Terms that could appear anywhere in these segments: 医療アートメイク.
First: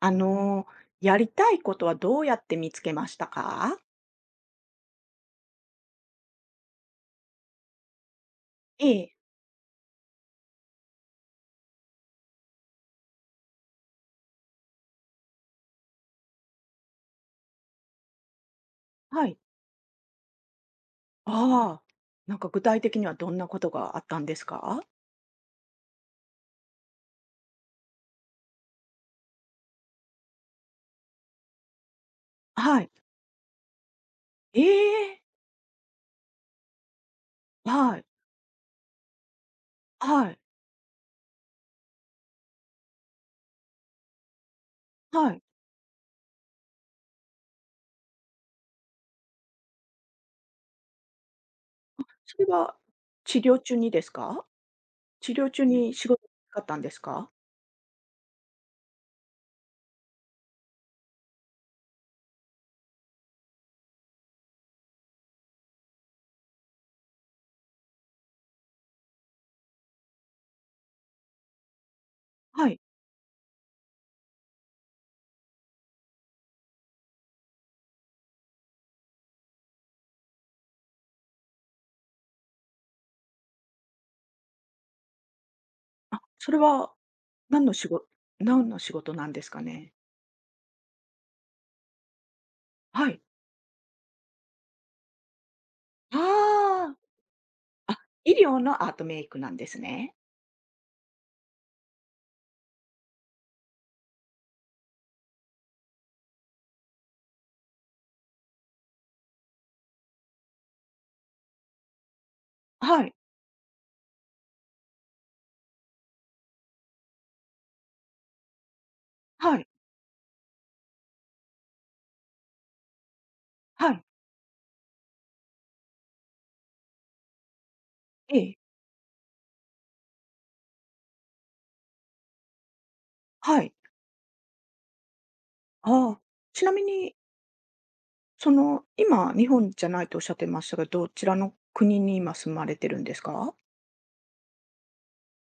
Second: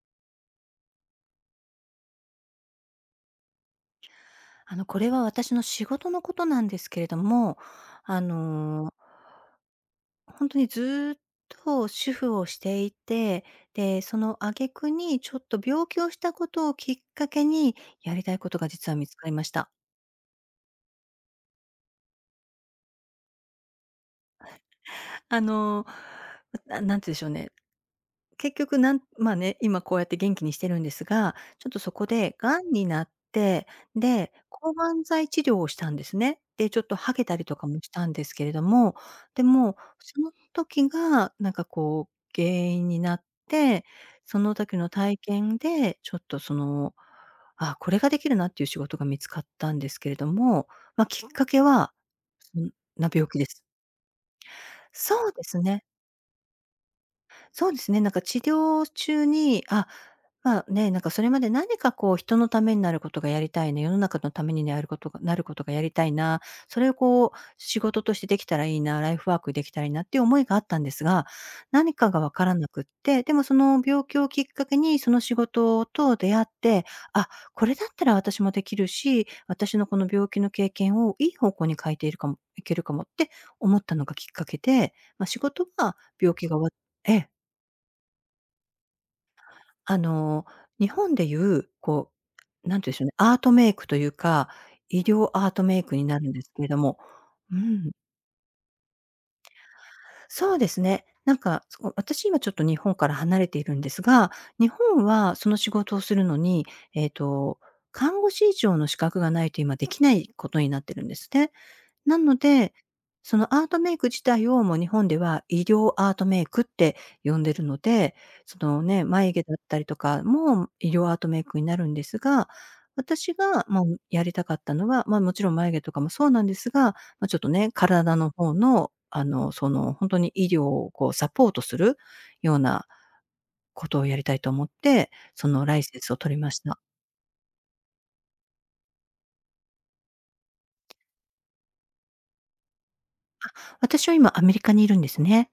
あの、やりたいことはどうやって見つけましたか？これは私の仕事のことなんですけれども、あえの、え。ほんとにずっと主婦をしていて、で、その挙句にちょっと病気をしたことをきっかけに、やりたいことが実は見つはかりい。ました。ああ、具体的にはどんなことがあったんですか？あの、なんて言うんでしょうね、結局まあね、今こうやって元気にしてるんですが、ちょっとそこで癌はにい。なって、で、え抗がんえ！剤治療をしたんですね。で、ちょっと剥げたりとかもしはい。たんですけれども、でも、そはのい。時がなんかこう原因になって、その時の体はい。験でちょっとあ、これができるなっていう仕事が見つかったんですけれども、まあ、きっかけは、それそんはな病気治で療す。中にですか？そう治で療す中ね。に仕事があったんですか？そうですね、なんか治療中に、あ、まあ、ね、なんかそれまで何かこう人のためになることがやりたいな、世の中のためになることがやりたいな、それをこう仕事としてできたらいいな、ライフワークできたらいいなっていう思いがあったんですが、何かがわからなはい。くって、でもその病気をきっかけにその仕事と出会って、あ、これだったら私もできるし、私のこの病気の経験をいい方向に変えているかもいけるかもって思ったのがきっかけで、まあ、仕事はあ、病気それが終わっはてえ。何の仕事、何の仕事なんですかね？あの、日本でいう、こう、なんて言うんでしょはうね、い。アートメイクというか、医療アートメイクになるんですけれどあも、うん、あ、あ、医療のアートメイクなんですね。そうですね。なんか、そこ私今ちょっと日本から離れているんですが、日本はその仕事をするのに、えっと、看護師以上の資格がないと今できないことになってるんですね。なので、はい。そのアートメイク自体をもう日本では医療アートメイクって呼んでるので、そのね、眉毛だはっい。たりとかも医療アートメイクになるんですが、私が、ま、はい。やりたかったのは、ま、もちろん眉毛とかもそうなんですが、まあ、ちょっとね、体のえ方え。の、本当に医療をこうサポートするようなはい。ことをやりたいと思って、そのライセンあスをあ、取りましちなた。みに、その、今、日本じゃないとおっしゃってましたが、どちらの国に今住まれてるんですか？私は今アメリカにいるんですね。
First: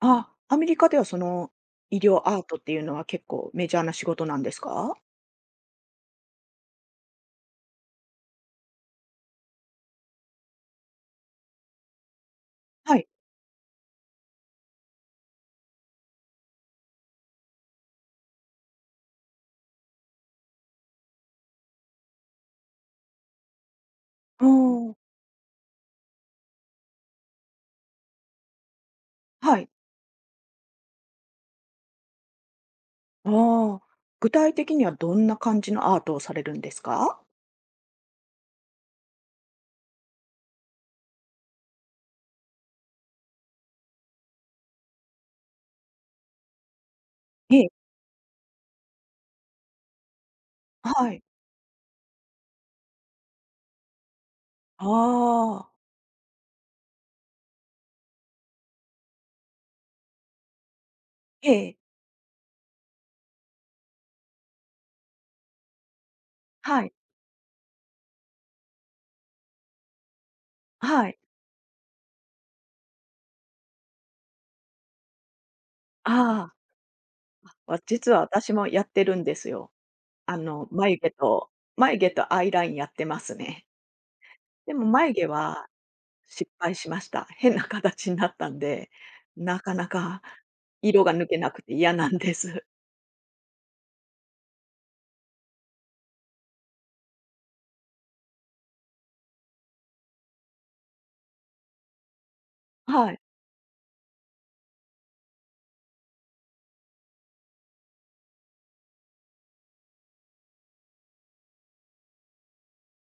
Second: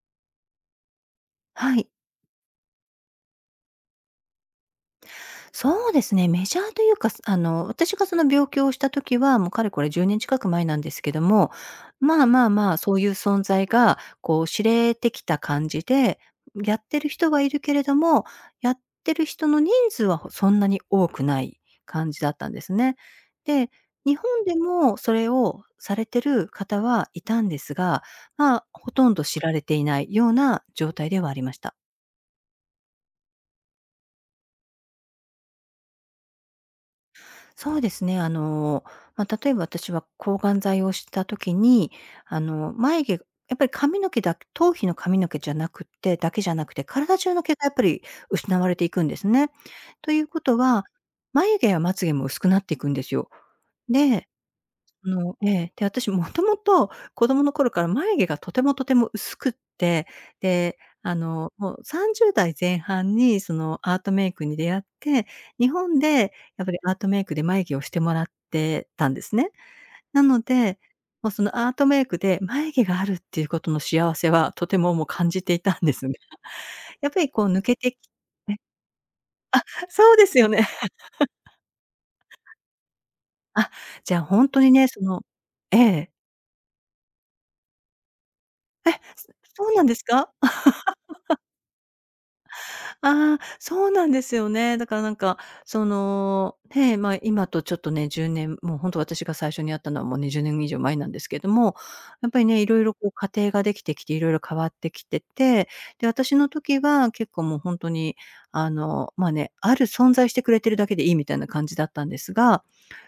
あ、アメリカではその、はい。医療アートっていうのは結構メジャーな仕事なんですか？そうですね、メジャーというか、あの、私がその病気をした時は、もうかれこれ10年近く前なんですけども、まあ、そはういい。う存在が、こう知れてきた感じで、やってる人はいるけれども、やってる人の人数はそんなに多くない感じだったんですね。で、日本あでー、もそれをされてる方はいたんですが、まあ、ほとんど知らはれい。ていないような状態ではありました。ああ、具体的にはどんな感じのアートをされるんですか？そうですね。まあ、例えば私は抗がん剤をした時に、眉毛やっぱり髪の毛だ頭皮の髪の毛じゃなくてだけじゃなくて、体中の毛えがえ。やっぱり失われていくんですね。ということは、はい。眉毛やまつ毛も薄くなっていくんですよ。であえあ。え、で、私もともと子供の頃から眉毛がとてもとても薄くって、で、あえの、もえ。う30代前半にそのアートメイクに出会って、日本でやっぱりはい。アートメイクで眉毛をしてもらってたんですね。なので、はい。もうそのアートメイクで眉毛があるっていうことの幸せはとてももう感じていたんですが、あ やっぱりこうあ、抜けてき実は私え、も やってるんですよ。そうであすよの、ね。眉毛とアイラインやってます ね。あ、じゃあほんとにでもね、そ眉の毛はええ。失敗しました。変な形になったんで、え、なそかうななんですかか？色が抜けなくて嫌なんです。ああ、そうなんですよね。だからなんか、その、ね、まあ、今とちょっとね、10年、もう本当私が最初に会ったのはもう20年以上前なんですけども、やっぱりね、いろいろこうはい。家庭ができてきて、いろいろ変わってきてて、で、私の時は結構もう本当に、あの、まあね、ある存在してくれてるだけでいいみたいな感じだったんですが、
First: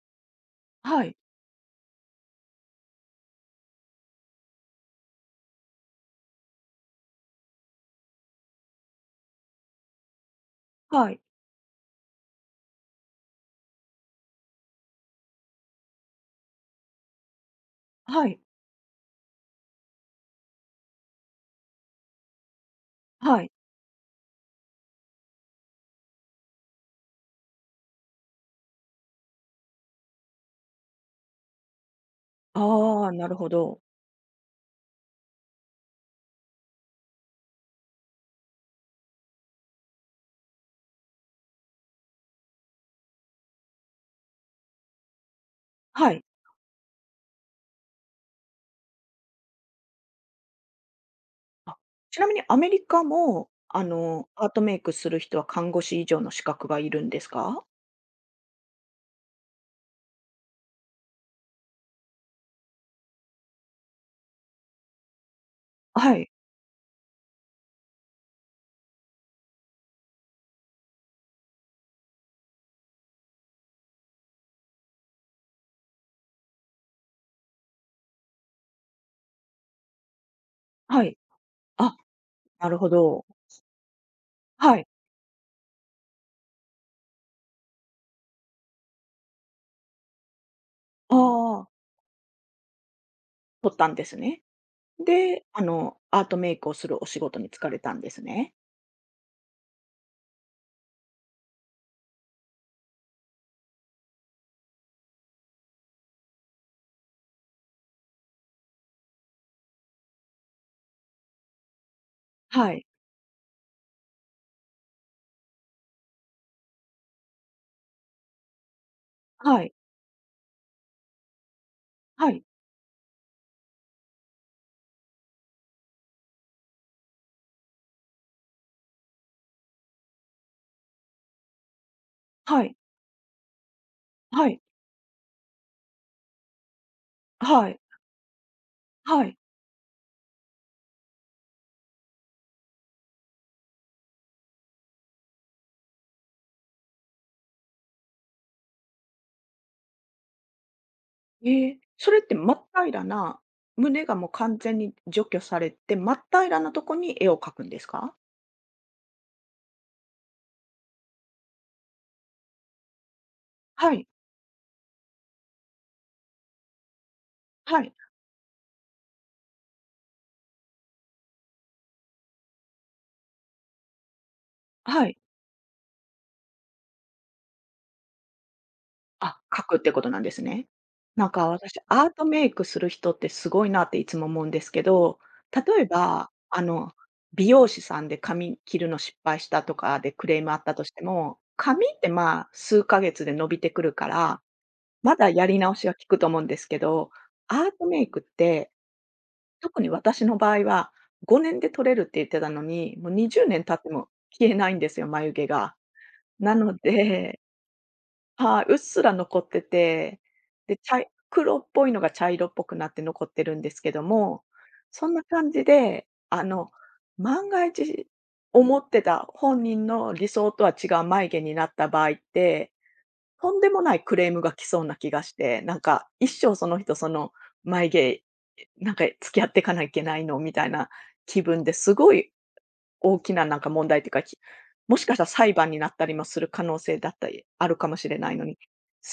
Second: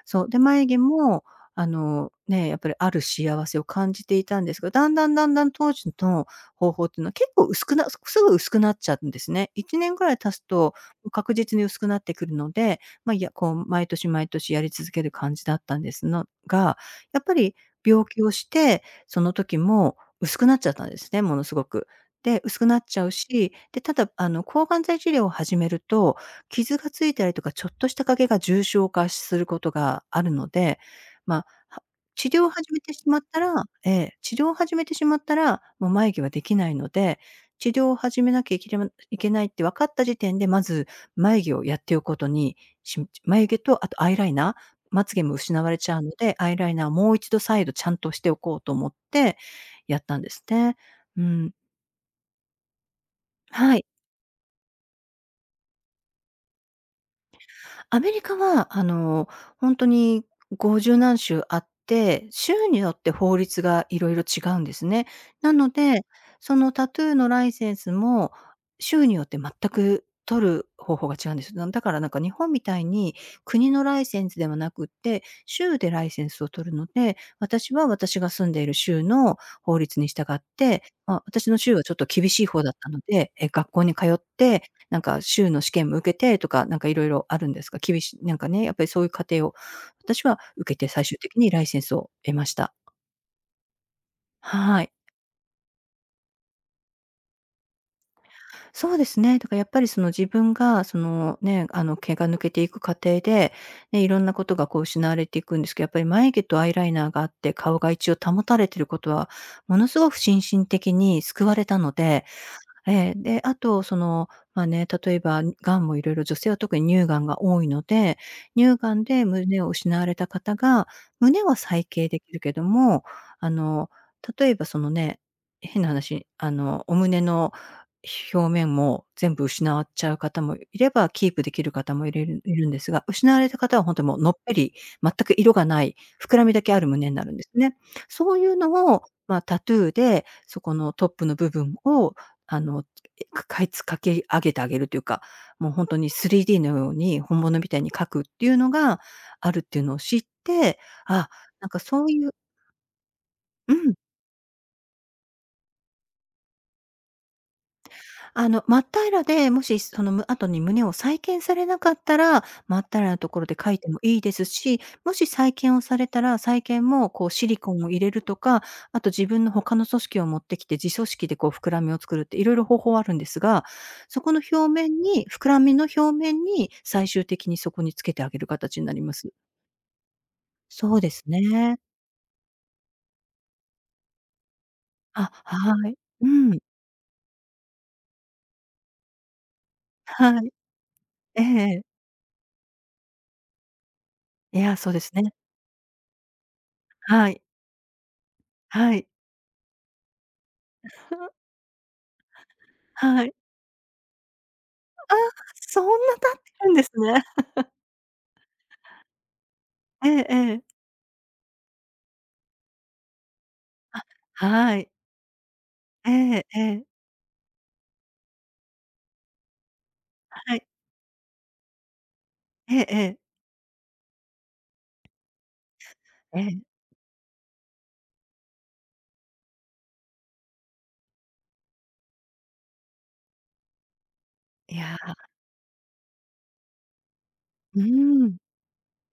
そう、で、眉毛はい。も、あの、ね、やっぱりある幸せを感じていたんですが、だんだんだんだん当時と方法っていうのは結構薄くなすぐ薄くなっちゃうんですね。1年ぐらい経つと、はい。確実に薄くなってくるので、まあ、いや、こう毎年毎年やり続ける感じだったんですが、やっぱり病気はをい。して、その時も薄くなっちゃったんですね、ものすごく。で、薄くなっちゃうはい。し、で、ただ、あの、抗がん剤治療を始めると、傷がついたりとか、ちょっとした影が重症化することがあるので、ま、治療を始めてあしあ、まっなるたほらど。ええ、治療を始めてしまったら、もう眉毛はできないので、治療を始めなきゃいけまいけないって分かった時点で、まず眉毛をやっておくことに、眉毛とあとアイライナー、まつげも失われちゃうのはい。で、アイライナーをもう一度ちゃんとしておこうと思ってやったんですね。うん、あ、ちなみにアメリカも、はあい。の、アートメイクする人は看護師以上の資格がいるんですか？アメリカは、あの、ほんに50何州あって、州によって法律がいろいろ違うんですね。なので、はい。そのタトゥーのライセンスも、州によって全く取る方法が違うんです。だからなんか日本みたいに、国のライセンスではなくって、州でライセンスを取るので、私が住んでいる州の法律に従って、はまい。あ、私の州はちょあ、っと厳しい方なだっるほたのど。で、え、学校に通って、はい。なんか州の試験も受けてとか、なんかいろいろあるんですが厳しいなんかね、やっぱりそういう過程を、私は受けて最あ終的にライあ、センスを得ました。取ったんですね。はい。で、あの、アートメイクをするお仕事に就かれたんですね。そうですね、だからやっぱりその自分がそのね、あの毛が抜けていく過程で、ね、いろんなことがこう失われていくんですけど、やっぱり眉毛とアイライナーがあって、顔が一応保たれてることは、ものすごく心身的に救われたので、はい。ええ、で、あとその、まあね、例えばがんもいろいろ女性は特に乳がんが多いので、乳がんで胸はをい。失われた方が、胸は再建ではきるい。けども、あの、例えばそのね、変な話、あの、お胸の表面も全部失っちゃう方もいれば、キープできる方もいはるんい。ですが、失われた方は本当にもうのっはぺい。り、全く色がない、膨らみだけある胸になるんですはね。い。そういうのを、はい。まあ、タトゥーで、そこのトップの部分をあの、かいつかけ上げてあげるというか、もう本当に 3D のように本物みたいに描くっていうのがあるっていうのを知って、あ、えなんかえ、そそうれっいうて真っ平らな、うん。胸がもう完全に除去されて、真っ平らなとこに絵を描くんですか？真っ平らで、もしその後に胸を再建されなかったら、真っ平らなところで書いてはもい。いいですし、もし再建をされたら、再建もこうシリコはンをい。入れるとか、あと自分の他の組織を持ってきて、自組織でこう膨らみを作るっていろいろ方法はあるんですが、そこの表面はい。に膨らみの表面に最終的にそこにつけてあげる形になります。あ、描くってことなんですね。そうですなんか私、ね。アートメイクする人ってすごいなっていつも思うんですけど、あ、例えはい。うば、ん。あの、美容師さんで髪切るの失敗したとかでクレはームい。あったとしても、ええ。髪ってまあ、数ヶ月で伸びてくるから、いや、そうですまだね。やり直しが効くと思うんですけど、はい。アートメイクってはい。特に私の場合は、5 年で取れるって言ってたのに、もうはい。20年経っても消えないんですよ、ああ、眉毛が。そんな経っなてるんのですね。で、はい、うっすら残ってえて、えええ。で、黒っぽいのが茶色っぽくなって残ってるんですけども、はい。そんな感じで、えあええの、え。万が一思ってた本人の理想はとい。は違う眉毛になった場合ってええええ。とんでもないクレームが来そうな気がして、なんか一え生え。その人、その眉毛、なんか付き合っていかなきゃいけないのみたいな気分ですごい大きななんか問題というか、いもや、しかしたら裁判になったりもする可能性だったり、あるうかもしれーないん。のに、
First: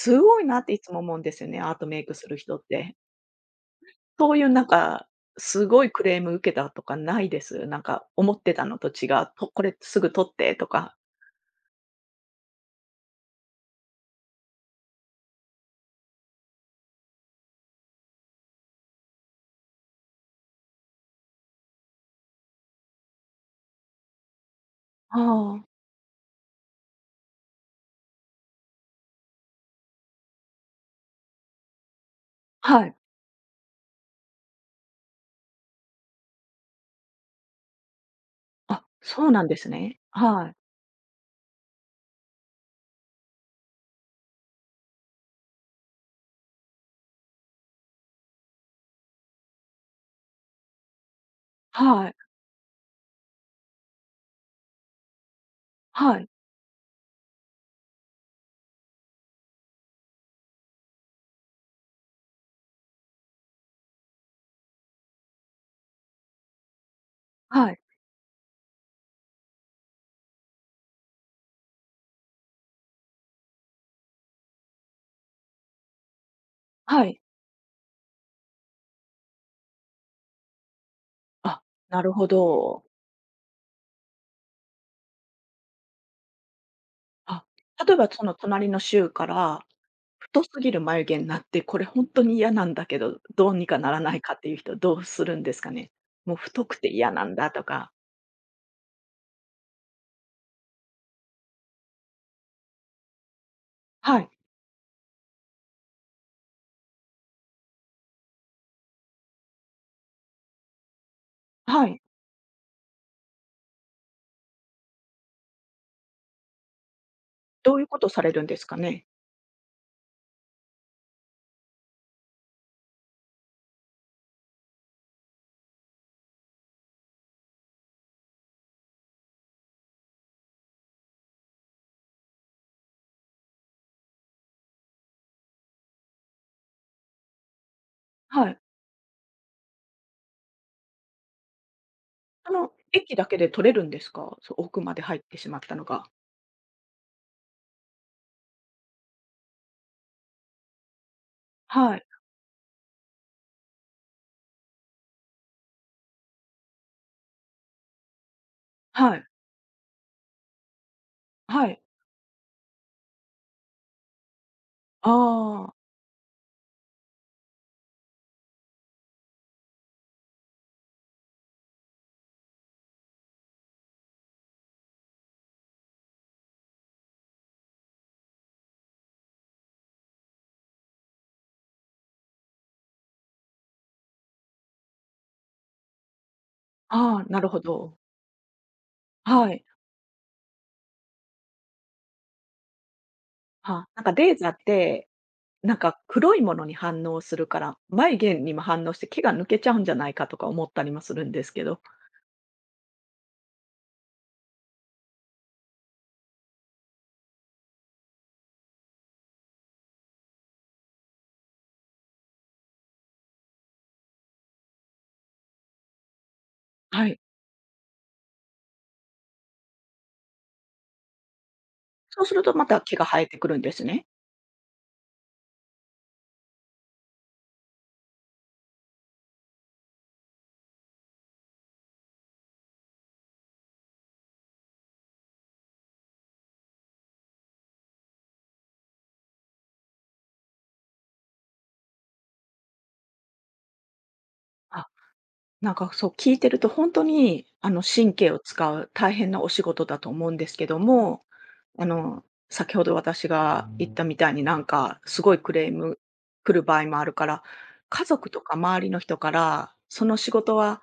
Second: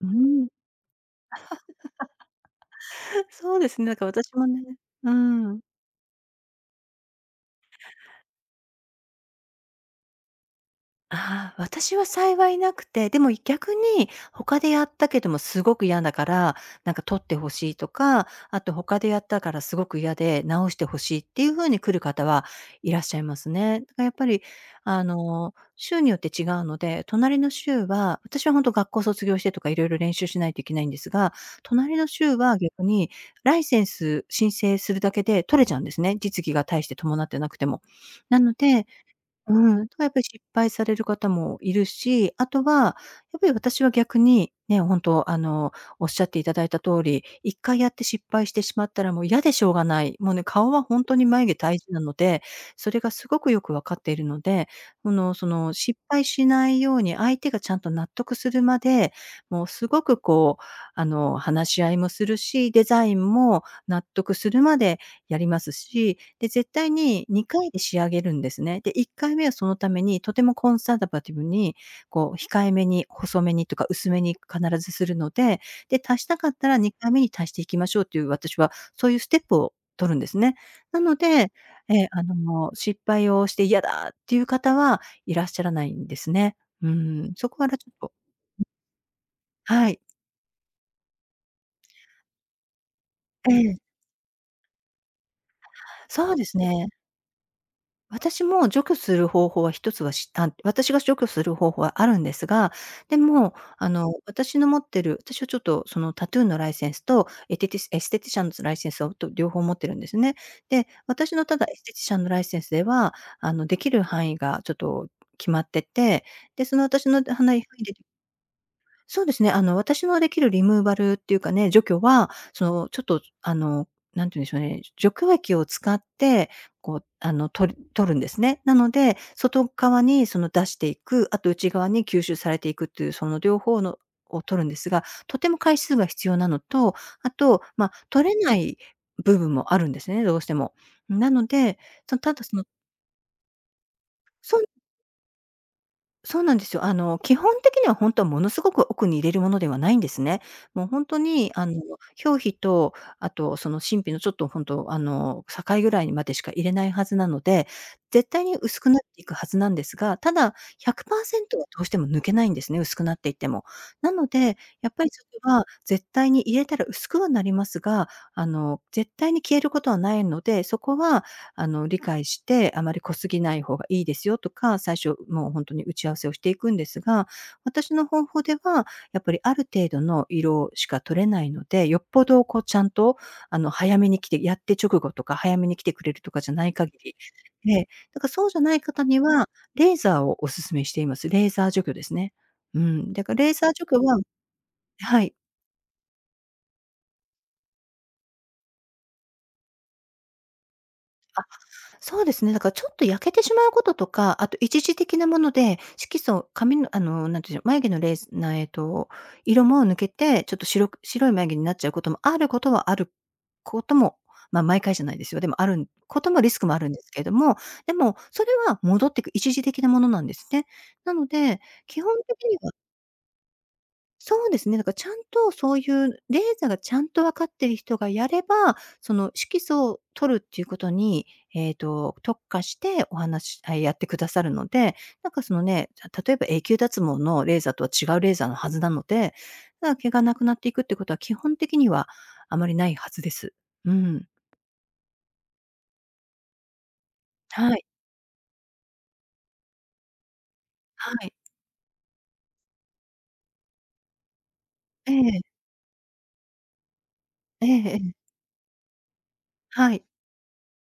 うごーいん。なっていつも思うんですよね、アートメイクする人って。そうですね、だからそ私ういもうなんね、か、うーん。すごいクレーム受けたとかないです。なんか思ってたのと違う、とこれすぐ取ってとか。ああ、私は幸いなくて、でも逆に他でやったけどもすごく嫌だから、なんか取ってほしいとか、あと他でやったからすごく嫌で直してほしいっていう風に来る方はいらっしゃいますね。だからやっぱり、ああ、州によって違うので、隣の州は、私は本当学校卒業してとかいろいろ練習しないといけないんですが、隣の州は逆はい。にライセンス申請するだけで取れちゃうんですね、実技が大して伴ってなくても。なのあ、でそうなんですうん、とね。はやっぱり失はい。敗される方もいるし、あとは、やっぱり私は逆に、ね、本当おっしゃっていただいた通り、一回やって失敗してしまったらもう嫌でしょうがない。もうね、顔は本当に眉毛大事なはのい。で、それがすごくよく分かっているので、この、その失は敗い。しないように相手がちゃんと納得するまで、もうすごくこう、話し合いもするし、デザインも納得するまでやりますし、で、絶対に2は回でい。仕上げるんですね。で、1回目はそのためにとてもコンサーバティブに、こう控えめに、細めにとか薄めに必ずするので、で、足したかったらは2回い。目に足していきましょうという私はそういうステップを取るんですね。なので、あ、なえ、るあほの、ど。失敗をして嫌だっていう方はいらっしゃらないんですね。うーん、あ、そこはちょ例っえばとその隣の州から、はい。太すぎる眉毛になって、これ本当に嫌なんだけど、どえうにえ。かならないかっていう人どうするんですかね？そもううです太くてね。嫌なんだとか。私も除去する方法は一つはしあ、私が除去する方法はあるんですが、でも、はい。私の持ってる私はちょっとそのタトゥーのライセンスとエステティシャンのライセンスと両方持ってるんですね。で、私のただエスはテテい。ィシャンのライセンスでは、できる範囲がちょっと決まってて、で、その私のはないど範うい囲うでことされるんですかね？そうですね、私のできるリムーバルっていうかね、除去は、その、ちょっと、なんて言うんでしょうね、除去液を使って、こう、取るんですね。なので、外側にその出していく、あと内側に吸収されていくっていう、その両方のを取るんですが、とても回数が必要なのと、あと、まあ、取れはない。い部分もあるんですね、どうしても。なので、その、ただそそのの駅だけで取れるんですか？そう、そう奥まで入ってしまったのが。そうなんですよ。基本的には本当はものすごく奥に入れるものではないんですね。もう本当に、はい。表皮と、あとその真皮のちょっと本当境ぐらいにまでしか入れないはずなので、絶対に薄くなっはていい。くはずなんですが、ただ100%ははい。どうしても抜けないんですね、薄くなっていっても。なので、やっぱありそこはあ。絶対に入れたら薄くはなりますが、絶対に消えることはないので、そこは理解して、あまり濃すぎない方がいいですよとか、最初もう本当に打ち合わせをしていくんですが、私の方法では、やっぱりある程度の色しか取れないので、よっぽどこうちゃんと、早めに来てやって直後とか早めに来てくれるとかじゃない限り、ああ、なるほえど。だからそうじゃない方にはは、い。レーザーをお勧めしています。レーザー除去ですね。うん、だからレーザーは除あ。去なんかはレーザーってはい。なんか黒いものに反応するから、眉毛にも反応して毛が抜けちゃうんじゃないかとか思ったりもするんですけど、そうですね、だからちょっと焼けてしまうこととか、あと一時的なもので、色素、髪の、なんていうんでしょう、眉毛のレースな、えっと、色も抜けて、ちょっと白い眉毛になっちゃうこともあることはあることも、まあ、毎回じゃないですよ。でもあることもリスクもあるんではすい。けれども、でも、それは戻っていく一時的なものなんですね。なので、基本そうする的とにまはた毛が生えてくるんですね。そうですね。だからちゃんとそういうレーザーがちゃんと分かってる人がやれば、その色素を取るっていうことに、特化してお話あ、やってくださるので、なんかそのね、例えば永久脱毛のレーザーとは違うレーザーのはずなので、だから毛がなくなっていくってことは基本的にはあまりないはずです。うん。あ。なんかそう聞いてると本当にあはのい。神経を使う大変なお仕事だと思うんですけどはも、い。あの先ほど私が言ったみたいになんかえすごいえ。クレーム来る場合もあるから、えええ家族え。とか周りの人から、はそい。の仕事は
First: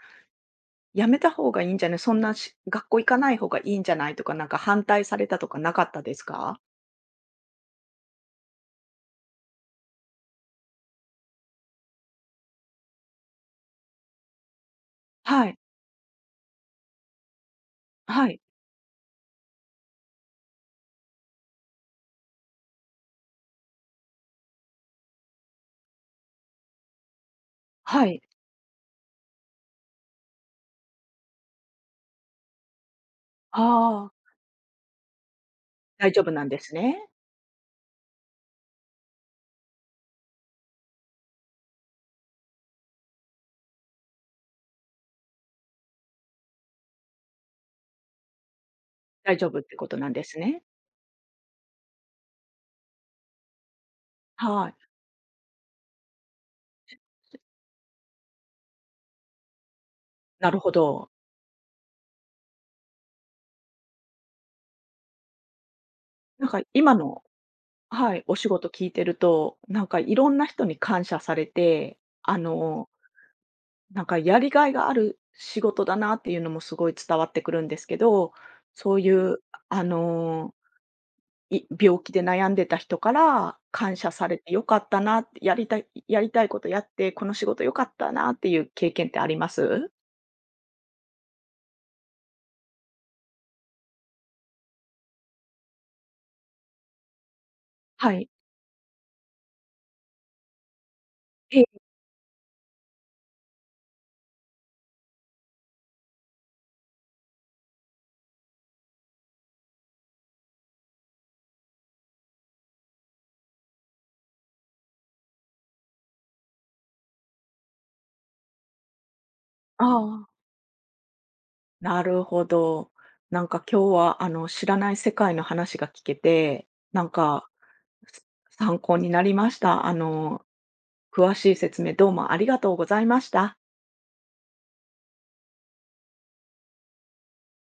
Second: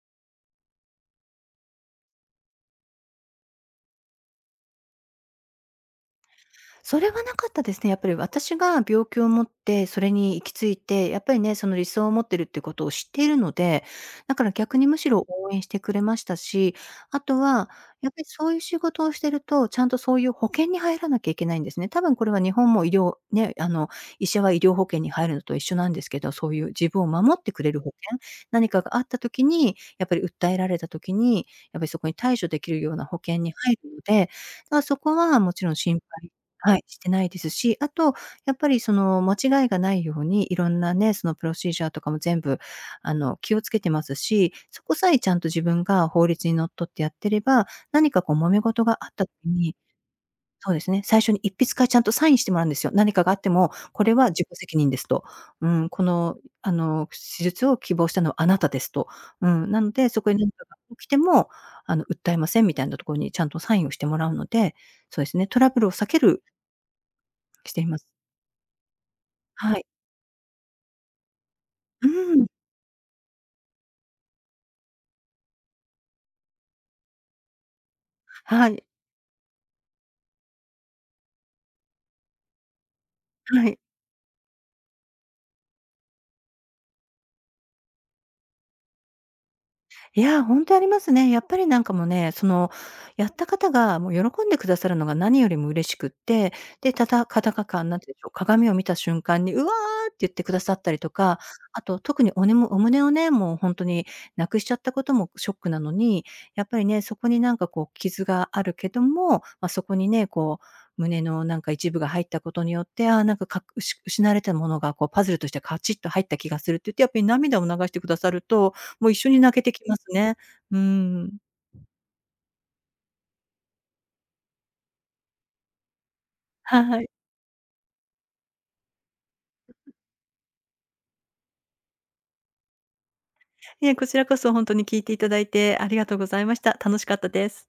やめた方がいいんじゃない、そんなし学校行かない方がいいんじゃないとか、なんか反対されたとかなかったですか？それはなかったですね。やっぱり私が病気を持って、それに行き着いて、やっぱりね、その理想を持ってるっていうことを知っているので、だから逆にむしろは応い。援してくれましたし、あとは、やっぱりはい。そういう仕事をしてると、ちゃんとそういう保険に入らなきゃいけないんですね。多分これは日本も医療、ね、医者は医療保険に入るのと一緒なんですけど、そういう自分を守ってくれる保は険、い。何かがあった時に、やっぱり訴えられた時に、やっぱりそこに対処できるような保険に入るのああ、で、だからそこはもちろん心大丈配夫なんですはい、ね。してないですし、あと、やっぱりその、間違いがないように、いろんなね、そのプロシージャーとかも全部、気をつけてますし、そこさえちゃんと自分が法律にのっとってやってれば、何かこう揉め事があった時大丈夫ってにことなんですね。そうですね、最初に一筆からちゃんとサインしてもらうんですよ。何かがあっても、これは自己は責い。任ですと。うん、この、あの、手術を希望したのはあなたですと。うん、なので、そこにな何るかほが起きど。ても、訴えませんみたいなところにちゃんとサインをしてもらうので、そうですね、トラブルを避けるなんか今の、しています。はい、お仕事聞いてると、はない。んかいろんな人に感謝されて、うあん。の、なんかやりがいがある仕事だなっていうのもすごい伝わってくるんですけど、はい。そういう、あの、病気で悩んでた人からはい。感謝されて良かったなって、やりたいことやって、この仕事良かったなっていう経験ってあります？いや、本当にありますね。やっぱりなんかもうね、その、やった方がもう喜んでくださるのが何よりも嬉しくって、で、たたかたかかなんはていうんでしょい。う、鏡を見た瞬間に「うわ！」ーって言ってくださったりとか、ええ。あと特にお胸をね、もう本当になくしちゃったこともショックなのに、やっぱりね、そこになんかこう傷があるけども、まあ、そこにね、こう胸のなんか一部が入ったことによって、ああ、なんか失われたものがこうパズルとしてカチッと入った気がするって言って、やっぱり涙を流してくださるともう一緒に泣けてきあますあ、ね。うん。なるほど。なんか今日はあの、知らない世界の話が聞けて、はなんい。か、す参考になりました。あの、詳しい説明どうもありがとうございました。いえ、こちらこそほんとに聞いていただいてありがとうございました。楽しかったです。